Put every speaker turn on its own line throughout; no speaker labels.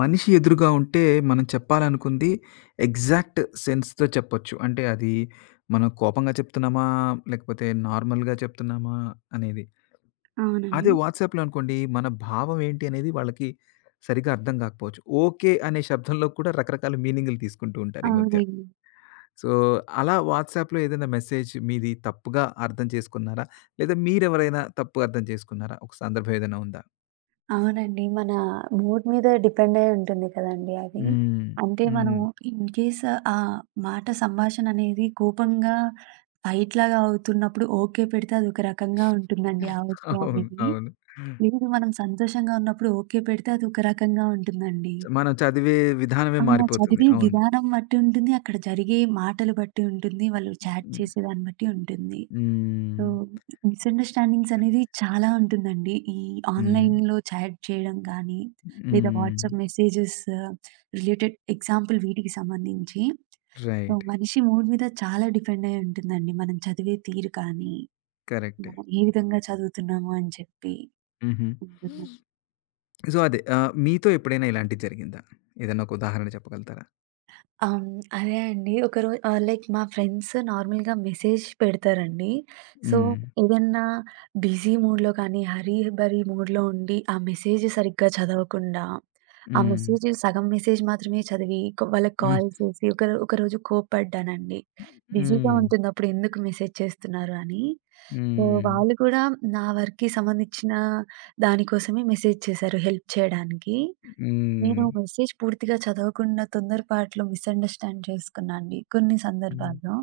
మనిషి ఎదురుగా ఉంటే మనం చెప్పాలనుకుంది ఎగ్జాక్ట్ సెన్స్‌తో చెప్పొచ్చు. అంటే అది మనం కోపంగా చెప్తున్నామా? లేకపోతే నార్మల్‌గా చెప్తున్నామా? అనేది.
అవునండి.
అదే వాట్సాప్‌లో అనుకోండి మన భావం ఏంటి అనేది వాళ్ళకి సరిగ్గా అర్థం కాకపోవచ్చు. ఓకే అనే శబ్దంలో కూడా రకరకాల మీనింగ్‌లు తీసుకుంటూ ఉంటారు ఈ మధ్య.
అవునండి.
సో, అలా వాట్సాప్‌లో ఏదైనా మెసేజ్ మీది తప్పుగా అర్థం చేసుకున్నారా? లేదా మీరెవరైనా తప్పు అర్థం చేసుకున్నారా? ఒక సందర్భం ఏదైనా ఉందా?
అవునండి. మన మూడ్ మీద డిపెండ్ అయ్యి ఉంటుంది కదండీ అది.
హ్మ్.
అంటే
హ్మ్.
మనము ఇన్ కేస్ ఆ మాట సంభాషణ అనేది కోపంగా ఫైట్‌లాగా అవుతున్నప్పుడు ఓకే పెడితే అదొక రకంగా ఉంటుందండి ఆ ఓకే
అవును.
అనేది.
అవును.
లేదు మనం సంతోషంగా ఉన్నప్పుడు ఓకే పెడితే అదొక రకంగా ఉంటుందండి.
మనం చదివే విధానమే
ఆ!
మారిపోతుంది.
చదివే
అవును.
విధానం బట్టి ఉంటుంది. అక్కడ జరిగే మాటలు బట్టి ఉంటుంది. వాళ్ళు చాట్
హ్మ్.
చేసేదాన్ని బట్టి ఉంటుంది. సో,
హ్మ్.
మిస్‌అండర్‌స్టాండింగ్స్ అనేది చాలా ఉంటుందండి. ఈ
హ్మ్.
ఆన్‌లైన్‌లో చాట్ చేయడం గానీ, లేదా
హ్మ్.
వాట్సాప్ మెసేజెస్ రిలేటెడ్ ఎగ్జాంపుల్ వీటికి సంబంధించి. So,
right.
మనిషి మూడ్ మీద చాలా డిపెండ్ అయ్యి ఉంటుందండి. మనం చదివే తీరు కానీ,
కరెక్టే.
మనం ఏ విధంగా చదువుతున్నాము అని చెప్పి
హుహు.
ఉంటుంది.
సో, అదే మీతో ఎప్పుడైనా ఇలాంటిది జరిగిందా? ఏదైనా ఒక ఉదాహరణ చెప్పగలుగుతారా?
అవును. అదే అండి. లైక్ మా ఫ్రెండ్స్ నార్మల్‌గా మెసేజ్ పెడతారండి. సో,
హ్మ్.
ఏదన్నా బిజీ మూడ్‌లో కానీ, హరీ బరీ మూడ్‌లో ఉండి, ఆ మెసేజ్ సరిగ్గా చదవకుండా, ఆ
హ్మ్.
మెసేజ్ సగం మెసేజ్ మాత్రమే చదివి, వాళ్ళకి
హ్మ్.
కాల్ చేసి ఒకరో ఒకరోజు కోప్పడ్డానండి. బిజీగా
హ్మ్.
ఉంటుంది అప్పుడు ఎందుకు మెసేజ్ చేస్తున్నారు అని. సో,
హ్మ్.
వాళ్ళు కూడా నా వర్క్‌కి సంబంధించిన దానికోసమే మెసేజ్ చేశారు హెల్ప్ చేయడానికి.
హ్మ్.
నేను మెసేజ్ పూర్తిగా చదవకుండా తొందరపాటులో మిస్‌అండర్‌స్టాండ్ చేసుకున్నా అండి. కొన్ని
హ్మ్.
సందర్భాల్లో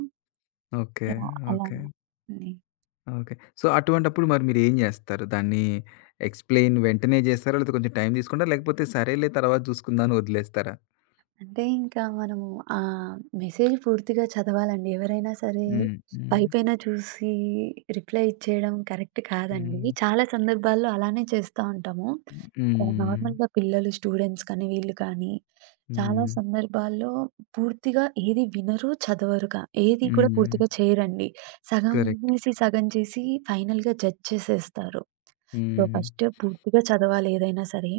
ఓకే.
యాహ్! అలా
ఓకే.
హ్మ్.
ఓకే. సో, అటువంటప్పుడు మరి మీరేం జేస్తారు? దాన్ని ఎక్స్‌ప్లెయిన్ వెంటనే జేస్తారా? లేతే కొంచెం టైం తీసుకుంటారా? లేకపోతే సరేలే తర్వాత జూసుకుందాం అని వదిలేస్తారా?
అంటే ఇంకా మనము ఆ మెసేజ్ పూర్తిగా చదవాలండి. ఎవరైనా సరే
హ్మ్. హ్మ్.
పైపైన చూసి రిప్లై ఇచ్చేయడం కరెక్ట్ కాదండి.
హ్మ్.
చాలా సందర్భాల్లో అలానే చేస్తా ఉంటాము. నార్మల్‌గా
హ్మ్.
పిల్లలు, స్టూడెంట్స్ కానీ, వీళ్ళు కానీ, చాలా
హ్మ్.
సందర్భాల్లో పూర్తిగా ఏది వినరు, చదవరు, ఏది కూడా
హ్మ్.
పూర్తిగా చేయరండి. సగం
కరెక్ట్.
వినేసి, సగం చేసి ఫైనల్‌గా జడ్జ్ చేసేస్తారు. సో,
హ్మ్.
ఫస్ట్ పూర్తిగా చదవాలి ఏదైనా సరే.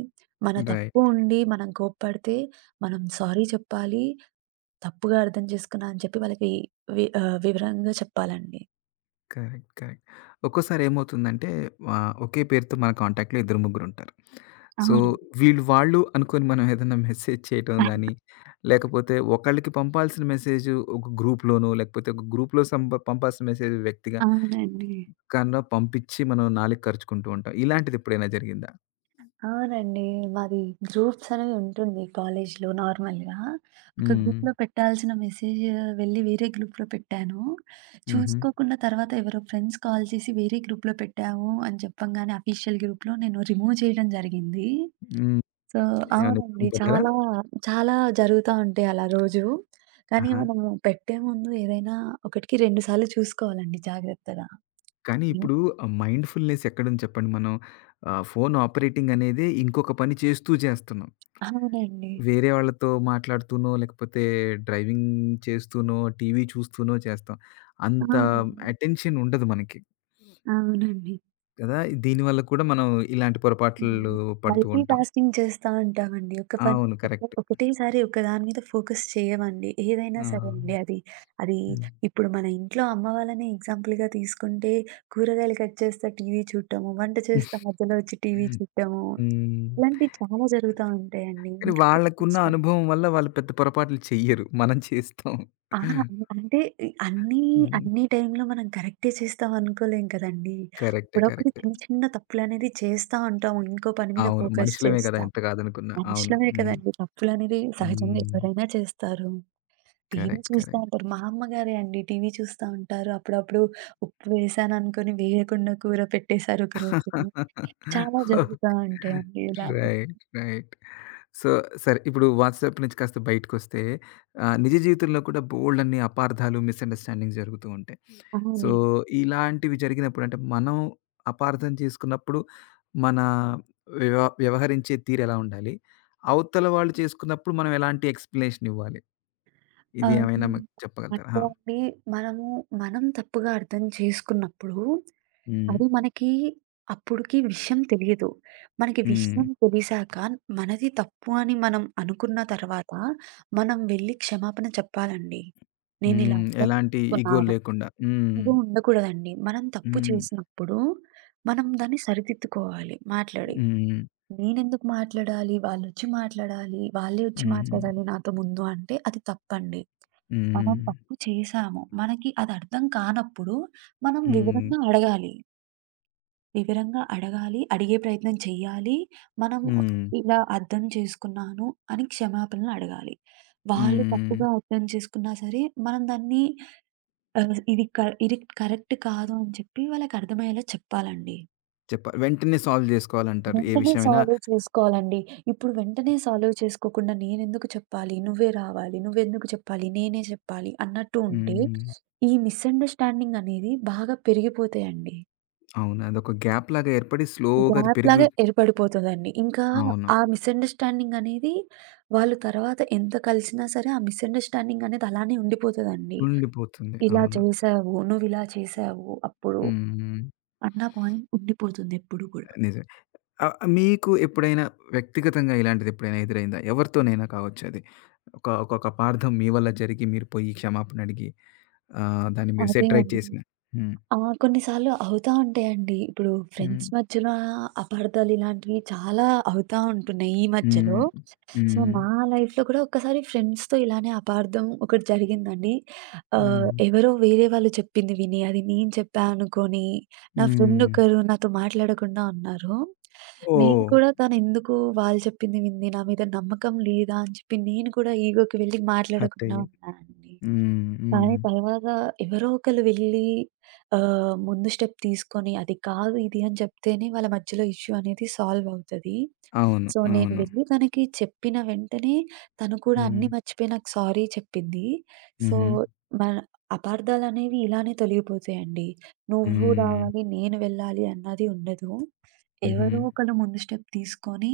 మన తప్పు
రైట్.
ఉండి మనం కోప్పడితే, మనం సారీ చెప్పాలి. తప్పుగా అర్థం చేసుకున్నా అని చెప్పి వాళ్ళకి వివరంగా చెప్పాలండి.
కరెక్ట్. కరెక్ట్. ఒక్కోసారి ఏమవుతుందంటే ఒకే పేరుతో మన కాంటాక్ట్‌లో ఇద్దరు, ముగ్గురుంటారు. సో,
అవునండి.
వీళ్ళు వాళ్ళు అనుకోని మనం ఏదైనా మెసేజ్ చేయటం గాని, లేకపోతే ఒకళ్ళకి పంపాల్సిన మెసేజు ఒక గ్రూప్‌లోనో, లేకపోతే ఒక గ్రూప్‌లో పంపాల్సిన మెసేజ్ వ్యక్తిగా
అవునండి.
కన్నా పంపించి మనం నాలుక కరుచుకుంటూ ఉంటాం. ఇలాంటిది ఎప్పుడైనా జరిగిందా?
అవునండి. మాది గ్రూప్స్ అనేవి ఉంటుంది కాలేజ్‌లో నార్మల్‌గా. ఒక
హ్మ్.
గ్రూప్‌లో పెట్టాల్సిన మెసేజ్ వెళ్ళి వేరే గ్రూప్‌లో పెట్టాను.
హుహు.
చూసుకోకుండా తర్వాత ఎవరో ఫ్రెండ్స్ కాల్ చేసి వేరే గ్రూప్‌లో పెట్టాము అని చెప్పంగానే అఫీషియల్ గ్రూప్‌లో నేను రిమూవ్ చేయడం జరిగింది.
హ్మ్.
సో,
ఏమైనా
అవునండి.
ఇబ్బంది పడ్డారా?
చాలా, చాలా జరుగుతా ఉంటాయి అలా రోజు. కానీ
ఆహా!
మనము పెట్టే ముందు ఏదైనా ఒకటికి 2 సార్లు చూసుకోవాలండి జాగ్రత్తగా.
కానీ
హ్మ్.
ఇప్పుడు మైండ్‌ఫుల్‌నెస్ ఎక్కడుంది చెప్పండి? మనం ఫోను ఆపరేటింగ్ అనేది ఇంకొక పని చేస్తున్నాం.
అవునండి.
వేరే వాళ్ళతో మాట్లాడుతూనో, లేకపోతే డ్రైవింగ్ చేస్తూనో, టీవీ చూస్తూనో చేస్తాం. అంత
అవునండి.
అటెన్షన్ ఉండదు మనకి
అవునండి.
కదా! దీనివల్ల కూడా మనం ఇలాంటి పొరపాట్లు
హ్మ్.
పడుతూ
మల్టీ
ఉంటాం.
టాస్కింగ్ చేస్తా ఉంటామండి. ఒక పని
అవును.
ఒక
కరెక్ట్.
ఒకటేసారి ఒక దాని మీద ఫోకస్ చేయమండి. ఏదైనా
ఆ!
సరే అండి. అది అది
హ్మ్.
ఇప్పుడు మన ఇంట్లో అమ్మ వాళ్ళనే ఎగ్జాంపుల్‌గా తీసుకుంటే కూరగాయలు కట్ చేస్తా టీవీ చూడటము, వంట చేస్తా మధ్యలో వచ్చి టీవీ చూడటము,
హ్మ్.
ఇలాంటివి చాలా జరుగుతా ఉంటాయండి.
కానీ
ఇంట్లో
వాళ్ళకున్న
చేస్తాం.
అనుభవం వల్ల వాళ్ళు పెద్ద పొరపాట్లు చెయ్యరు. మనం చేస్తాం.
ఆ! అంటే అన్నీ
హ్మ్.
అన్ని టైంలో మనం కరెక్టే చేస్తాం అనుకోలేం కదండీ.
కరెక్టే.
అప్పుడప్పుడు
కరెక్టే.
చిన్న చిన్న తప్పులనేది చేస్తా ఉంటాము. ఇంకో పని మీద
అవును.
ఫోకస్
మనుషులమే గదా!
చేస్తా.
ఎంత కాదనుకున్నా. అవును.
మనుషులమే
హ్మ్.
కదండీ! తప్పులనేవి సహజంగా
హ్మ్.
ఎవరైనా చేస్తారు. TV
correct.
చూస్తా
కరెక్ట్.
ఉంటారు. మా అమ్మగారే అండి టీవీ చూస్తా ఉంటారు. అప్పుడప్పుడు ఉప్పు వేశాననుకోని వేయకుండా కూర పెట్టేసారు ఒకరోజు. చాలా జరుగుతా
ఓకే.
ఉంటాయండి ఇలాంటివి.
రైట్. రైట్. సో, సరే ఇప్పుడు వాట్సాప్ నుంచి కాస్త బయటకొస్తే నిజ జీవితంలో కూడా బోలెడన్ని అపార్థాలు, మిస్‌అండర్‌స్టాండింగ్స్ జరుగుతూ ఉంటాయి. సో,
అవునండి.
ఇలాంటివి జరిగినప్పుడు అంటే మనం అపార్థం చేసుకున్నప్పుడు మన వ్యవహరించే తీరెలా ఉండాలి? అవతల వాళ్ళు చేసుకున్నప్పుడు మనం ఎలాంటి ఎక్స్‌ప్లనేషన్ ఇవ్వాలి? ఇది
ఆహ్,
ఏమైనా
హ్మ్.
మాకు చెప్పగలుగుతారా?
అంటే
ఆ!
అండి మనము మనం తప్పుగా అర్థం చేసుకున్నప్పుడు
హ్మ్.
అది మనకి అప్పుడుకి విషయం తెలీదు. మనకి
హ్మ్.
విషయం తెలిసాక మనది తప్పు అని మనం అనుకున్న తర్వాత, మనం వెళ్లి క్షమాపణ చెప్పాలండి. నేనిలా
హ్మ్.
అర్థం
ఎలాంటి ఇగో
చేసుకున్నాను.
లేకుండా. హ్మ్.
ఇది ఉండకూడదండి. మనం తప్పు
హ్మ్.
చేసినప్పుడు మనం దాన్ని సరిదిద్దుకోవాలి మాట్లాడి.
హ్మ్.
నేనెందుకు మాట్లాడాలి? వాళ్ళొచ్చి మాట్లాడాలి. వాళ్ళే వచ్చి
హ్మ్.
మాట్లాడాలి నాతో ముందు అంటే అది తప్పండి. మనం
హ్మ్.
తప్పు చేశాము. మనకి అది అర్థం కానప్పుడు మనం
హ్మ్.
వివరంగా అడగాలి. వివరంగా అడగాలి. అడిగే ప్రయత్నం చెయ్యాలి. మనము
హ్మ్.
ఇలా అర్థం చేసుకున్నాను అని క్షమాపణలు అడగాలి. వాళ్ళు
హ్మ్.
తప్పుగా అర్థం చేసుకున్నా సరే, మనం దాన్ని ఇది ఇది కరెక్ట్ కాదు అని చెప్పి వాళ్ళకి అర్థమయ్యేలా చెప్పాలండి.
చెప్ప వెంటనే సాల్వ్ జేసుకోవాలంటారు. ఏ
వెంటనే
విషయమైనా
సాల్వ్ చేసుకోవాలండి. ఇప్పుడు వెంటనే సాల్వ్ చేసుకోకుండా నేనెందుకు చెప్పాలి? నువ్వే రావాలి. నువ్వెందుకు చెప్పాలి? నేనే చెప్పాలి అన్నట్టు ఉంటే,
హ్మ్.
ఈ మిస్‌అండర్‌స్టాండింగ్ అనేది బాగా పెరిగిపోతాయండి.
అవును. అదొక గ్యాప్‌లాగా ఏర్పడి స్లోగా అది
గ్యాప్
పెరుగు
లాగా ఏర్పడిపోతదండి. ఇంకా
అవును.
ఆ మిస్‌అండర్‌స్టాండింగ్ అనేది వాళ్ళు తర్వాత ఎంత కలిసినా సరే, ఆ మిస్‌అండర్‌స్టాండింగ్ అనేది అలానే ఉండిపోతదండి.
ఉండిపోతుంది.
ఇలా
అవును.
చేశావు, నువ్విలా చేశావు అప్పుడు
హ్మ్.
అన్న పాయింట్ ఉండిపోతుంది ఎప్పుడు కూడా.
నిజమే. మీకు ఎప్పుడైనా వ్యక్తిగతంగా ఇలాంటిదెప్పుడైనా ఎదురైందా? ఎవరితోనైనా కావచ్చు అది. ఒక ఒక అపార్థం మీ వల్ల జరిగి మీరు పోయి క్షమాపణ అడిగి దాన్ని మీరు
అదే
సెటిరైట్
అండి.
చేసిన హ్మ్.
ఆ! కొన్నిసార్లు అవుతా ఉంటాయండి. ఇప్పుడు
హ్మ్.
ఫ్రెండ్స్ మధ్యలో అపార్థాలు ఇలాంటివి చాలా అవుతా ఉంటున్నాయి ఈ మధ్యలో.
హ్మ్.
సో,
హ్మ్.
నా లైఫ్‌లో కూడా ఒక్కసారి ఫ్రెండ్స్‌తో ఇలానే అపార్థం ఒకటి జరిగిందండి.
హ్మ్.
ఎవరో వేరే వాళ్ళు చెప్పింది విని, అది నేను చెప్పా అనుకోని, నా ఫ్రెండ్
హ్మ్.
ఒకరు నాతో మాట్లాడకుండా ఉన్నారు. నేను
ఓహ్!
కూడా తనెందుకు వాళ్ళు చెప్పింది వింది, నా మీద నమ్మకం లేదా అని చెప్పి నేను కూడా ఈగోకి వెళ్ళి మాట్లాడకుండా
హతయి
ఉన్నానండి.
హ్మ్. హ్మ్.
కానీ తర్వాత ఎవరో ఒకళ్ళు వెళ్ళి ముందు స్టెప్ తీసుకొని అది కాదు ఇది అని చెప్తేనే వాళ్ళ మధ్యలో ఇష్యూ అనేది సాల్వ్ అవుతది.
అవును.
సో, నేను
అవును.
వెళ్ళి తనకి చెప్పిన వెంటనే తను కూడా అన్నీ
హ్మ్.
మర్చిపోయి నాకు సారీ చెప్పింది. సో,
హుహు.
మన అపార్థాలనేవి ఇలానే తొలగిపోతాయండి. నువ్వు
హ్మ్.
రావాలి, నేను వెళ్ళాలి అన్నది ఉండదు.
హుహు.
ఎవరో ఒకళ్ళు ముందు స్టెప్ తీసుకొని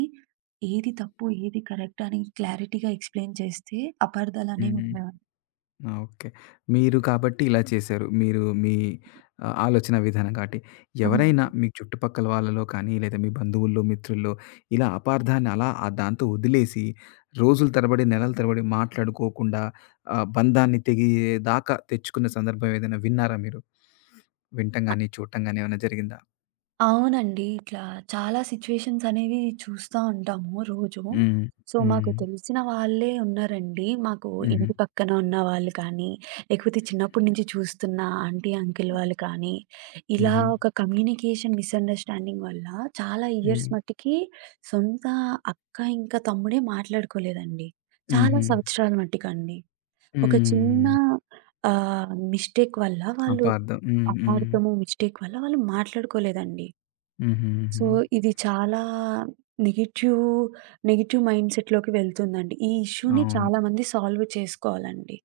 ఏది తప్పు, ఏది కరెక్ట్ అని క్లారిటీగా ఎక్స్‌ప్లెయిన్ చేస్తే అపార్థాలనేవి
హ్మ్.
ఉండవని.
ఆ! ఓకే. మీరు కాబట్టి ఇలా చేశారు. మీరు మీ ఆలోచన విధానం కాబట్టి.
ఆ!
ఎవరైనా మీ చుట్టుపక్కల వాళ్ళలో కానీ, లేదా మీ బంధువుల్లో, మిత్రుల్లో ఇలా అపార్థాన్ని అలా దాంతో వదిలేసి రోజుల తరబడి, నెలల తరబడి మాట్లాడుకోకుండా బంధాన్ని తెగే దాకా తెచ్చుకున్న సందర్భం ఏదైనా విన్నారా మీరు? వినటం గాని, చూడటం గాని ఏమైనా జరిగిందా?
అవునండి. ఇట్లా చాలా సిట్యుయేషన్స్ అనేవి చూస్తా ఉంటాము రోజు.
హ్మ్.
సో, మాకు
హ్మ్.
తెలిసిన వాళ్ళే ఉన్నారండి. మాకు
హుహు.
ఇంటి పక్కన ఉన్న వాళ్ళు కానీ, లేకపోతే చిన్నప్పటి నుంచి చూస్తున్న ఆంటీ, అంకుల్ వాళ్ళు కానీ, ఇలా
హుహు.
ఒక కమ్యూనికేషన్ మిస్‌అండర్‌స్టాండింగ్ వల్ల చాలా ఇయర్స్
హ్మ్.
మట్టికి సొంత అక్క, ఇంకా తమ్ముడే మాట్లాడుకోలేదండి. చాలా
హుహు.
సంవత్సరాల మట్టికండి. ఒక చిన్న
హ్మ్.
ఆహ్, మిస్టేక్ వల్ల వాళ్ళు
అపార్థం. హ్మ్. హ్మ్.
అపార్థము, మిస్టేక్ వల్ల వాళ్ళు మాట్లాడుకోలేదండి.
హుహు. హుహు.
సో, ఇది చాలా నెగెటివ్, నెగెటివ్ మైండ్‌సెట్‌లోకి వెళ్తుందండి. ఈ ఇష్యూని
అవును.
చాలామంది సాల్వ్ చేసుకోవాలండి.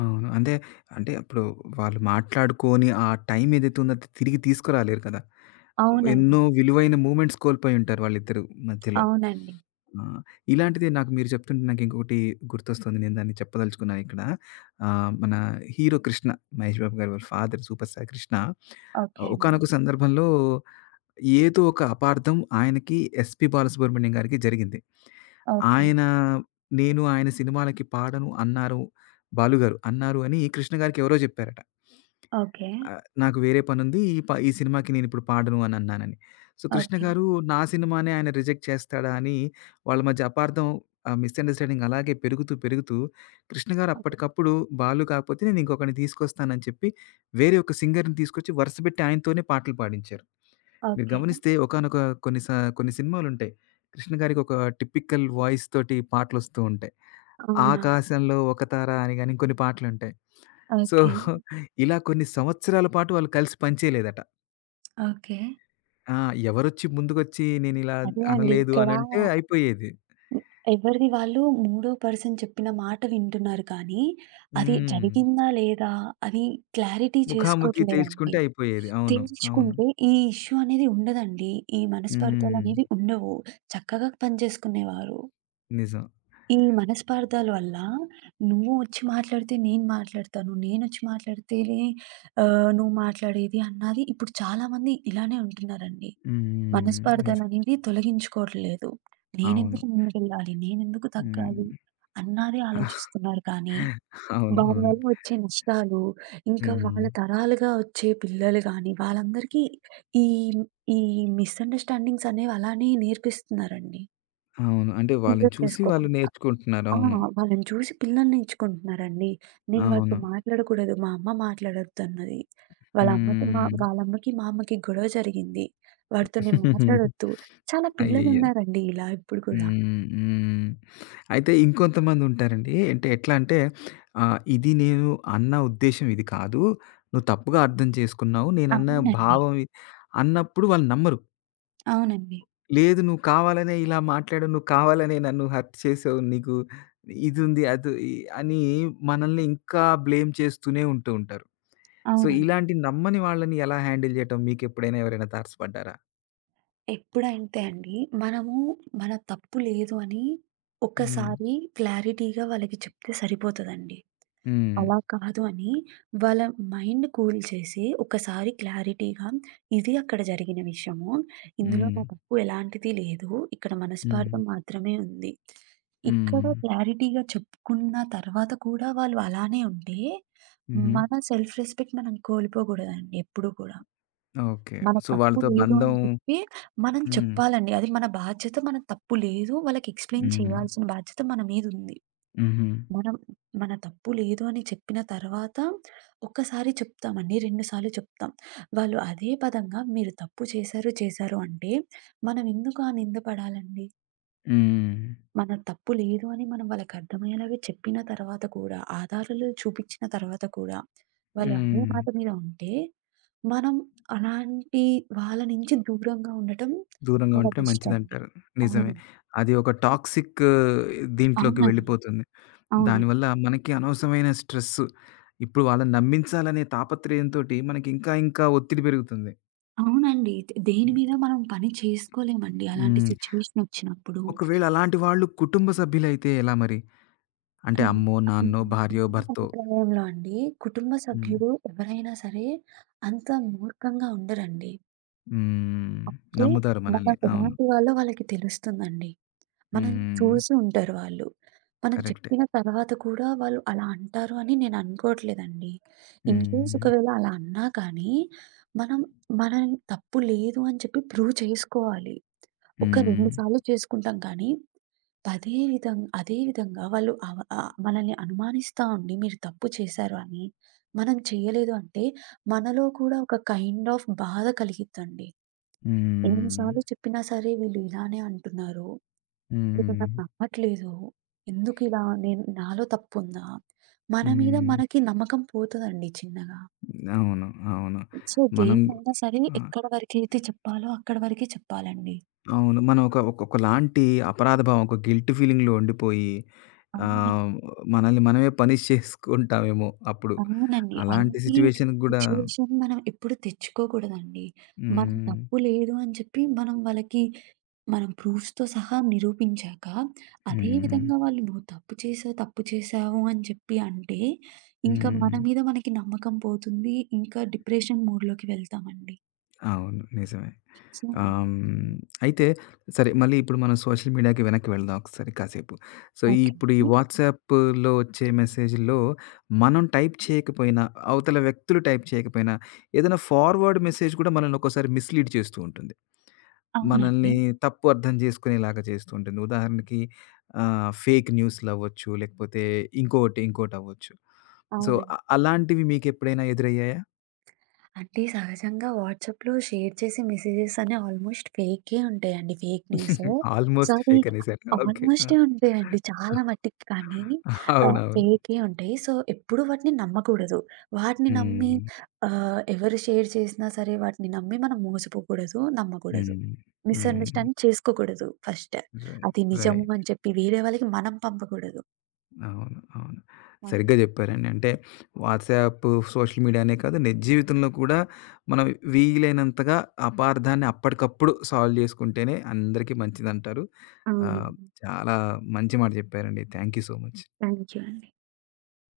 అవును. అంటే, అంటే అప్పుడు వాళ్ళు మాట్లాడుకోని ఆ టైం ఏదైతే ఉందో అది తిరిగి తీసుకురాలేరు కదా!
అవునండి.
ఎన్నో విలువైన మూమెంట్స్ కోల్పోయుంటారు వాళ్ళిద్దరు మధ్యలో.
అవునండి.
ఆ! ఇలాంటిదే నాకు మీరు చెప్తుంటే నాకింకొకటి గుర్తొస్తుంది. నేను దాన్ని చెప్పదలుచుకున్నాను ఇక్కడ. మన హీరో 'కృష్ణ' మహేష్ బాబు గారి వాళ్ళ father super star 'Krishna'
okay అండి.
ఒకానొక సందర్భంలో ఏదో ఒక అపార్థం ఆయనకి 'ఎస్‌పి బాలసుబ్రహ్మణ్యం' గారికి జరిగింది.
ఓకే.
ఆయన నేను ఆయన సినిమాలకి పాడను అన్నారు బాలు గారు. అన్నారు అని కృష్ణ గారికి ఎవరో జెప్పారట.
ఓకే.
నాకు వేరే పనుంది. ఈ సినిమాకి నేనిప్పుడు పాడను అనన్నానని. So, Krishna
okay.
గారు నా సినిమానే ఆయన రిజెక్ట్ చేస్తాడా అని వాళ్ళ మధ్య అపార్థం మిస్‌అండర్‌స్టాండింగ్ అలాగే పెరుగుతూ కృష్ణ గారు అప్పటికప్పుడు బాలు కాకపోతే నేను ఇంకొకడిని తీసుకొస్తానని చెప్పి వేరే ఒక సింగర్‌ని తీసుకొచ్చి వరుసబెట్టి ఆయనతోనే పాటలు పాడించారు. మీరు
ఓకే.
గమనిస్తే ఒకానొక కొన్ని స కొన్ని సినిమాలుంటాయి. కృష్ణ గారికి ఒక టిపికల్ వాయిస్ తోటి పాటలొస్తూ ఉంటాయి.
అవునా?
'ఆకాశంలో ఒక తార' అని గాని ఇంకొన్ని పాటలుంటాయి. So,
okay.
ఇలా కొన్ని సంవత్సరాల పాటు వాళ్ళు కలిసి పని చేయలేదట.
ఓకే.
ఆ! ఎవరొచ్చి ముందుకొచ్చి నేనిలా
అదే అండి.
అనలేదు
ఇక్కడ
అనంటే అయిపోయేది.
ఎవరిది వాళ్ళు మూడో పర్సన్ చెప్పిన మాట వింటున్నారు కానీ, అది
హ్మ్.
జరిగిందా లేదా అని క్లారిటీ
ముఖాముఖి
చేసుకోవట్లేదండి.
తేల్చుకుంటే అయిపోయేది. అవును. అవును.
తేల్చుకుంటే ఈ ఇష్యూ అనేది ఉండదండి. ఈ
హ్మ్.
మనస్పార్థాలనేవి ఉండవు. చక్కగా పనిచేసుకునేవారు.
నిజం.
ఈ మనస్పార్థాల వల్ల నువ్వు వచ్చి మాట్లాడితే నేను మాట్లాడతాను. నేనొచ్చి మాట్లాడితేనే నువ్వు మాట్లాడేది అన్నది ఇప్పుడు చాలామంది ఇలానే ఉంటున్నారండి.
హ్మ్. నిజం.
మనస్పార్థలనేవి తొలగించుకోవట్లేదు.
అవును.
నేనెందుకు ముందుకెళ్ళాలి? నేనెందుకు
హ్మ్.
తగ్గాలి? అన్నదే ఆలోచిస్తున్నారు కానీ,
అవును.
వారి
అవును.
వల్ల వచ్చే నష్టాలు, ఇంకా
హ్మ్.
వాళ్ళ తరాలుగా వచ్చే పిల్లలు గానీ, వాళ్ళందరికీ ఈ, ఈ మిస్‌అండర్‌స్టాండింగ్స్ అనేవి అలానే నేర్పిస్తున్నారండి.
అవును. అంటే వాళ్ళని
క్లియర్
చూసి వాళ్ళు
చేసుకోకుండా.
నేర్చుకుంటున్నారు.
ఆ!
అవును.
వాళ్ళని చూసి పిల్లల్ని ఎంచుకుంటున్నారండి. నేను వాళ్ళతో
అవును.
మాట్లాడకూడదు, మా అమ్మ మాట్లాడొద్దన్నది. వాళ్ళ అమ్మతో మా
హ్మ్.
వాళ్ళమ్మకి, మా అమ్మకి గొడవ జరిగింది. వాడితో నేను మాట్లాడొద్దు. చాలా
అయ్యయ్యో!
పిల్లలున్నారండి ఇలా ఇప్పుడు కూడా.
హ్మ్. హ్మ్. అయితే ఇంకొంతమందుంటారండి. అంటే ఎట్లా అంటే ఇది నేను అన్న ఉద్దేశ్యం ఇది కాదు. నువ్వు తప్పుగా అర్థం చేసుకున్నావు. నేనన్న
అవునండి.
భావం ఇ అన్నప్పుడు వాళ్ళు నమ్మరు.
అవునండి.
లేదు నువ్వు కావాలనే ఇలా మాట్లాడావు. నువ్వు కావాలనే నన్ను హర్ట్ చేసావు. నీకు ఇదుంది అది ఇ అని మనల్ని ఇంకా బ్లేమ్ చేస్తూనే ఉంటూ ఉంటారు. సో,
అవునండి.
ఇలాంటి నమ్మని వాళ్ళని ఎలా హ్యాండిల్ చేయటం మీకెప్పుడైనా ఎవరైనా తారసపడ్డారా?
ఎప్పుడంతే అండి, మనము మన తప్పు లేదు అని
హ్మ్.
ఒక్కసారి క్లారిటీగా వాళ్ళకి చెప్తే సరిపోతదండి.
హ్మ్.
అలా కాదు అని వాళ్ళ మైండ్ కూల్ చేసి ఒకసారి క్లారిటీగా ఇది అక్కడ జరిగిన విషయము. ఇందులో
హ్మ్.
నా తప్పు ఎలాంటిది లేదు. ఇక్కడ
హ్మ్.
మనస్పార్థం మాత్రమే ఉంది. ఇక్కడ
హ్మ్.
క్లారిటీగా చెప్పుకున్న తర్వాత కూడా వాళ్ళు అలానే ఉంటే
హుహు.
మన సెల్ఫ్ రెస్పెక్ట్ మనం కోల్పోకూడదండి ఎప్పుడు కూడా.
ఓకే.
మన
సో,
తప్పు
వాళ్ళతో
లేదు
బంధం
అని చెప్పి మనం
హ్మ్.
చెప్పాలండి. అది మన బాధ్యత. మన తప్పు లేదు. వాళ్ళకి ఎక్స్‌ప్లెయిన్
హ్మ్.
చేయాల్సిన బాధ్యత మన మీదుంది.
హుహు.
మనం మన తప్పు లేదు అని చెప్పిన తర్వాత ఒక్కసారి చెప్తామండి. 2 సార్లు చెప్తాం. వాళ్ళు అదే పదంగా మీరు తప్పు చేశారు, చేశారు అంటే మనం ఎందుకు ఆ నింద పడాలండి?
హ్మ్.
మన తప్పు లేదు అని మనం వాళ్ళకి అర్థమయ్యేలాగా చెప్పిన తర్వాత కూడా, ఆధారాలు చూపించిన తర్వాత కూడా వాళ్ళు అదే
హ్మ్.
మాట మీద ఉంటే, మనం అలాంటి వాళ్ళ నుంచి దూరంగా ఉండటం
దూరంగా
చాలా
ఉంటే
బెస్ట్ అండి.
మంచిదంటారు. నిజమే.
అవును.
అది ఒక టాక్సిక్ దీంట్లోకి
అవునండి.
వెళ్ళిపోతుంది.
అవునండి.
దానివల్ల మనకి అనవసరమైన స్ట్రెస్. ఇప్పుడు వాళ్ళని నమ్మించాలనే తాపత్రయంతోటి మనకి ఇంకా ఇంకా ఒత్తిడి పెరుగుతుంది.
అవునండి. దేని మీద మనం పని చేసుకోలేమండి. అలాంటి
హ్మ్.
సిట్యుయేషన్ వచ్చినప్పుడు.
ఒకవేళ అలాంటి వాళ్ళు కుటుంబ సభ్యులైతే ఎలా మరి? అంటే
హ్మ్.
అమ్మో,
హ్మ్.
నాన్నో, భార్యో,
నా
భర్తో.
అభిప్రాయంలో అండి కుటుంబ
హ్మ్.
సభ్యులు ఎవరైనా సరే అంత మూర్ఖంగా ఉండరండి.
హ్మ్.
అంటే
నమ్ముతారు మనల్ని.
మనం
అవును.
ఎలాంటి వాళ్ళో వాళ్ళకి తెలుస్తుందండి. మనల్ని
హ్మ్.
చూసి ఉంటారు వాళ్ళు. మనం
కరెక్టే.
చెప్పిన తర్వాత కూడా వాళ్ళు అలా అంటారు అని నేను అనుకోవట్లేదండి. ఇన్‌కేస్
హ్మ్.
ఒకవేళ అలా అన్నా కానీ, మనం మనల్ని తప్పు లేదు అని చెప్పి ప్రూవ్ చేసుకోవాలి. ఒక 2
హ్మ్.
సార్లు చేసుకుంటాం కానీ, అదే విధంగా వాళ్ళు మనల్ని అనుమానిస్తా ఉండి మీరు తప్పు చేశారు అని, మనం చేయలేదు అంటే, మనలో కూడా ఒక కైండ్ ఆఫ్ బాధ కలిగిద్దండి. ఎన్ని
హ్మ్.
సార్లు చెప్పినా సరే వీళ్ళు ఇలానే అంటున్నారు. వీళ్ళు
హ్మ్.
నాకు నమ్మట్లేదు. ఎందుకిలా? నేను నాలో తప్పుందా? మన మీద
హ్మ్.
మనకి నమ్మకం పోతదండి చిన్నగా.
అవును. అవును.
సో,
మనం గు
దేన్నైనా సరే
ఆ!
ఎక్కడ వరకైతే చెప్పాలో అక్కడి వరకే చెప్పాలండి.
అవును. మనం ఒక ఒక ఒకలాంటి అపరాధ భావం, ఒక గిల్టీ ఫీలింగ్‌లో ఉండిపోయి
అవును.
ఆహ్, మనల్ని మనమే పనిష్ చేసుకుంటామేమో అప్పుడు.
అవునండి.
అలాంటి
అలాంటి
సిట్యుయేషన్‌కి గూడా
సిట్యుయేషన్ మనం ఎప్పుడు తెచ్చుకోకూడదండి. మన
హ్మ్.
తప్పు లేదు అని చెప్పి మనం వాళ్ళకి మనం ప్రూఫ్స్‌తో సహా నిరూపించాక, అదే
హ్మ్.
విధంగా వాళ్ళు నువ్వు తప్పు చేశావు, తప్పు చేశావు అని చెప్పి అంటే, ఇంకా మన
హ్మ్.
మీద మనకి నమ్మకం పోతుంది. ఇంకా డిప్రెషన్ మోడ్‌లోకి వెళ్తామండి.
అవును. నిజమే.
సో
ఆ! హ్మ్. అయితే సరే మళ్ళీ ఇప్పుడు మనం సోషల్ మీడియాకి వెనక్కి వెళ్దాం ఒకసారి కాసేపు. సో, ఈ
ఓకే
ఇప్పుడు ఈ
అండి.
వాట్సాప్‌లో వచ్చే మెసేజ్‌ల్లో మనం టైప్ చేయకపోయినా, అవతల వ్యక్తులు టైప్ చేయకపోయినా, ఏదైనా ఫార్వర్డ్ మెసేజ్ కూడా మనల్ని ఒక్కోసారి మిస్‌లీడ్ చేస్తూ ఉంటుంది.
అవునండి.
మనల్ని తప్పు అర్థం చేసుకునేలాగా చేస్తూ ఉంటుంది. ఉదాహరణకి ఫేక్ న్యూస్‌లు అవ్వచ్చు, లేకపోతే ఇంకోటి అవ్వచ్చు. సో,
అవునండి.
అలాంటివి మీకెప్పుడైనా ఎదురయ్యాయా?
అంటే సహజంగా వాట్సాప్‌లో షేర్ చేసే మెసేజెస్ అనే ఆల్మోస్ట్ ఫేకే ఉంటాయండి. Fake news. సో,
ఆల్‌మోస్ట్
అది
ఫేక్ అనేసారు. ఓకే.
ఆల్మోస్టే ఉంటాయండి.
ఆ!
చాలా మట్టికి కానీ
అవునవును.
ఫేకే ఉంటాయి. సో, ఎప్పుడు వాటిని నమ్మకూడదు. వాటిని నమ్మి
హ్మ్.
ఎవరు షేర్ చేసినా సరే వాటిని నమ్మి మనం మోసపోకూడదు. నమ్మకూడదు.
హ్మ్. హ్మ్.
మిస్‌అండర్‌స్టాండ్ చేసుకోకూడదు ఫస్ట్.
రైట్.
అది నిజం
రైట్.
అని చెప్పి వేరే వాళ్ళకి మనం పంపకూడదు.
అవును. అవును.
అవును.
సరిగ్గా జెప్పారండి. అంటే వాట్సాప్, సోషల్ మీడియానే కాదు నిజ జీవితంలో కూడా మనం వీలైనంతగా అపార్థాన్ని అప్పటికప్పుడు సాల్వ్ జేసుకుంటేనే అందరికీ మంచిదంటారు. ఆహ్,
అవునండి.
చాలా మంచి మాట జెప్పారండి. Thank you so much.
Thank you అండి.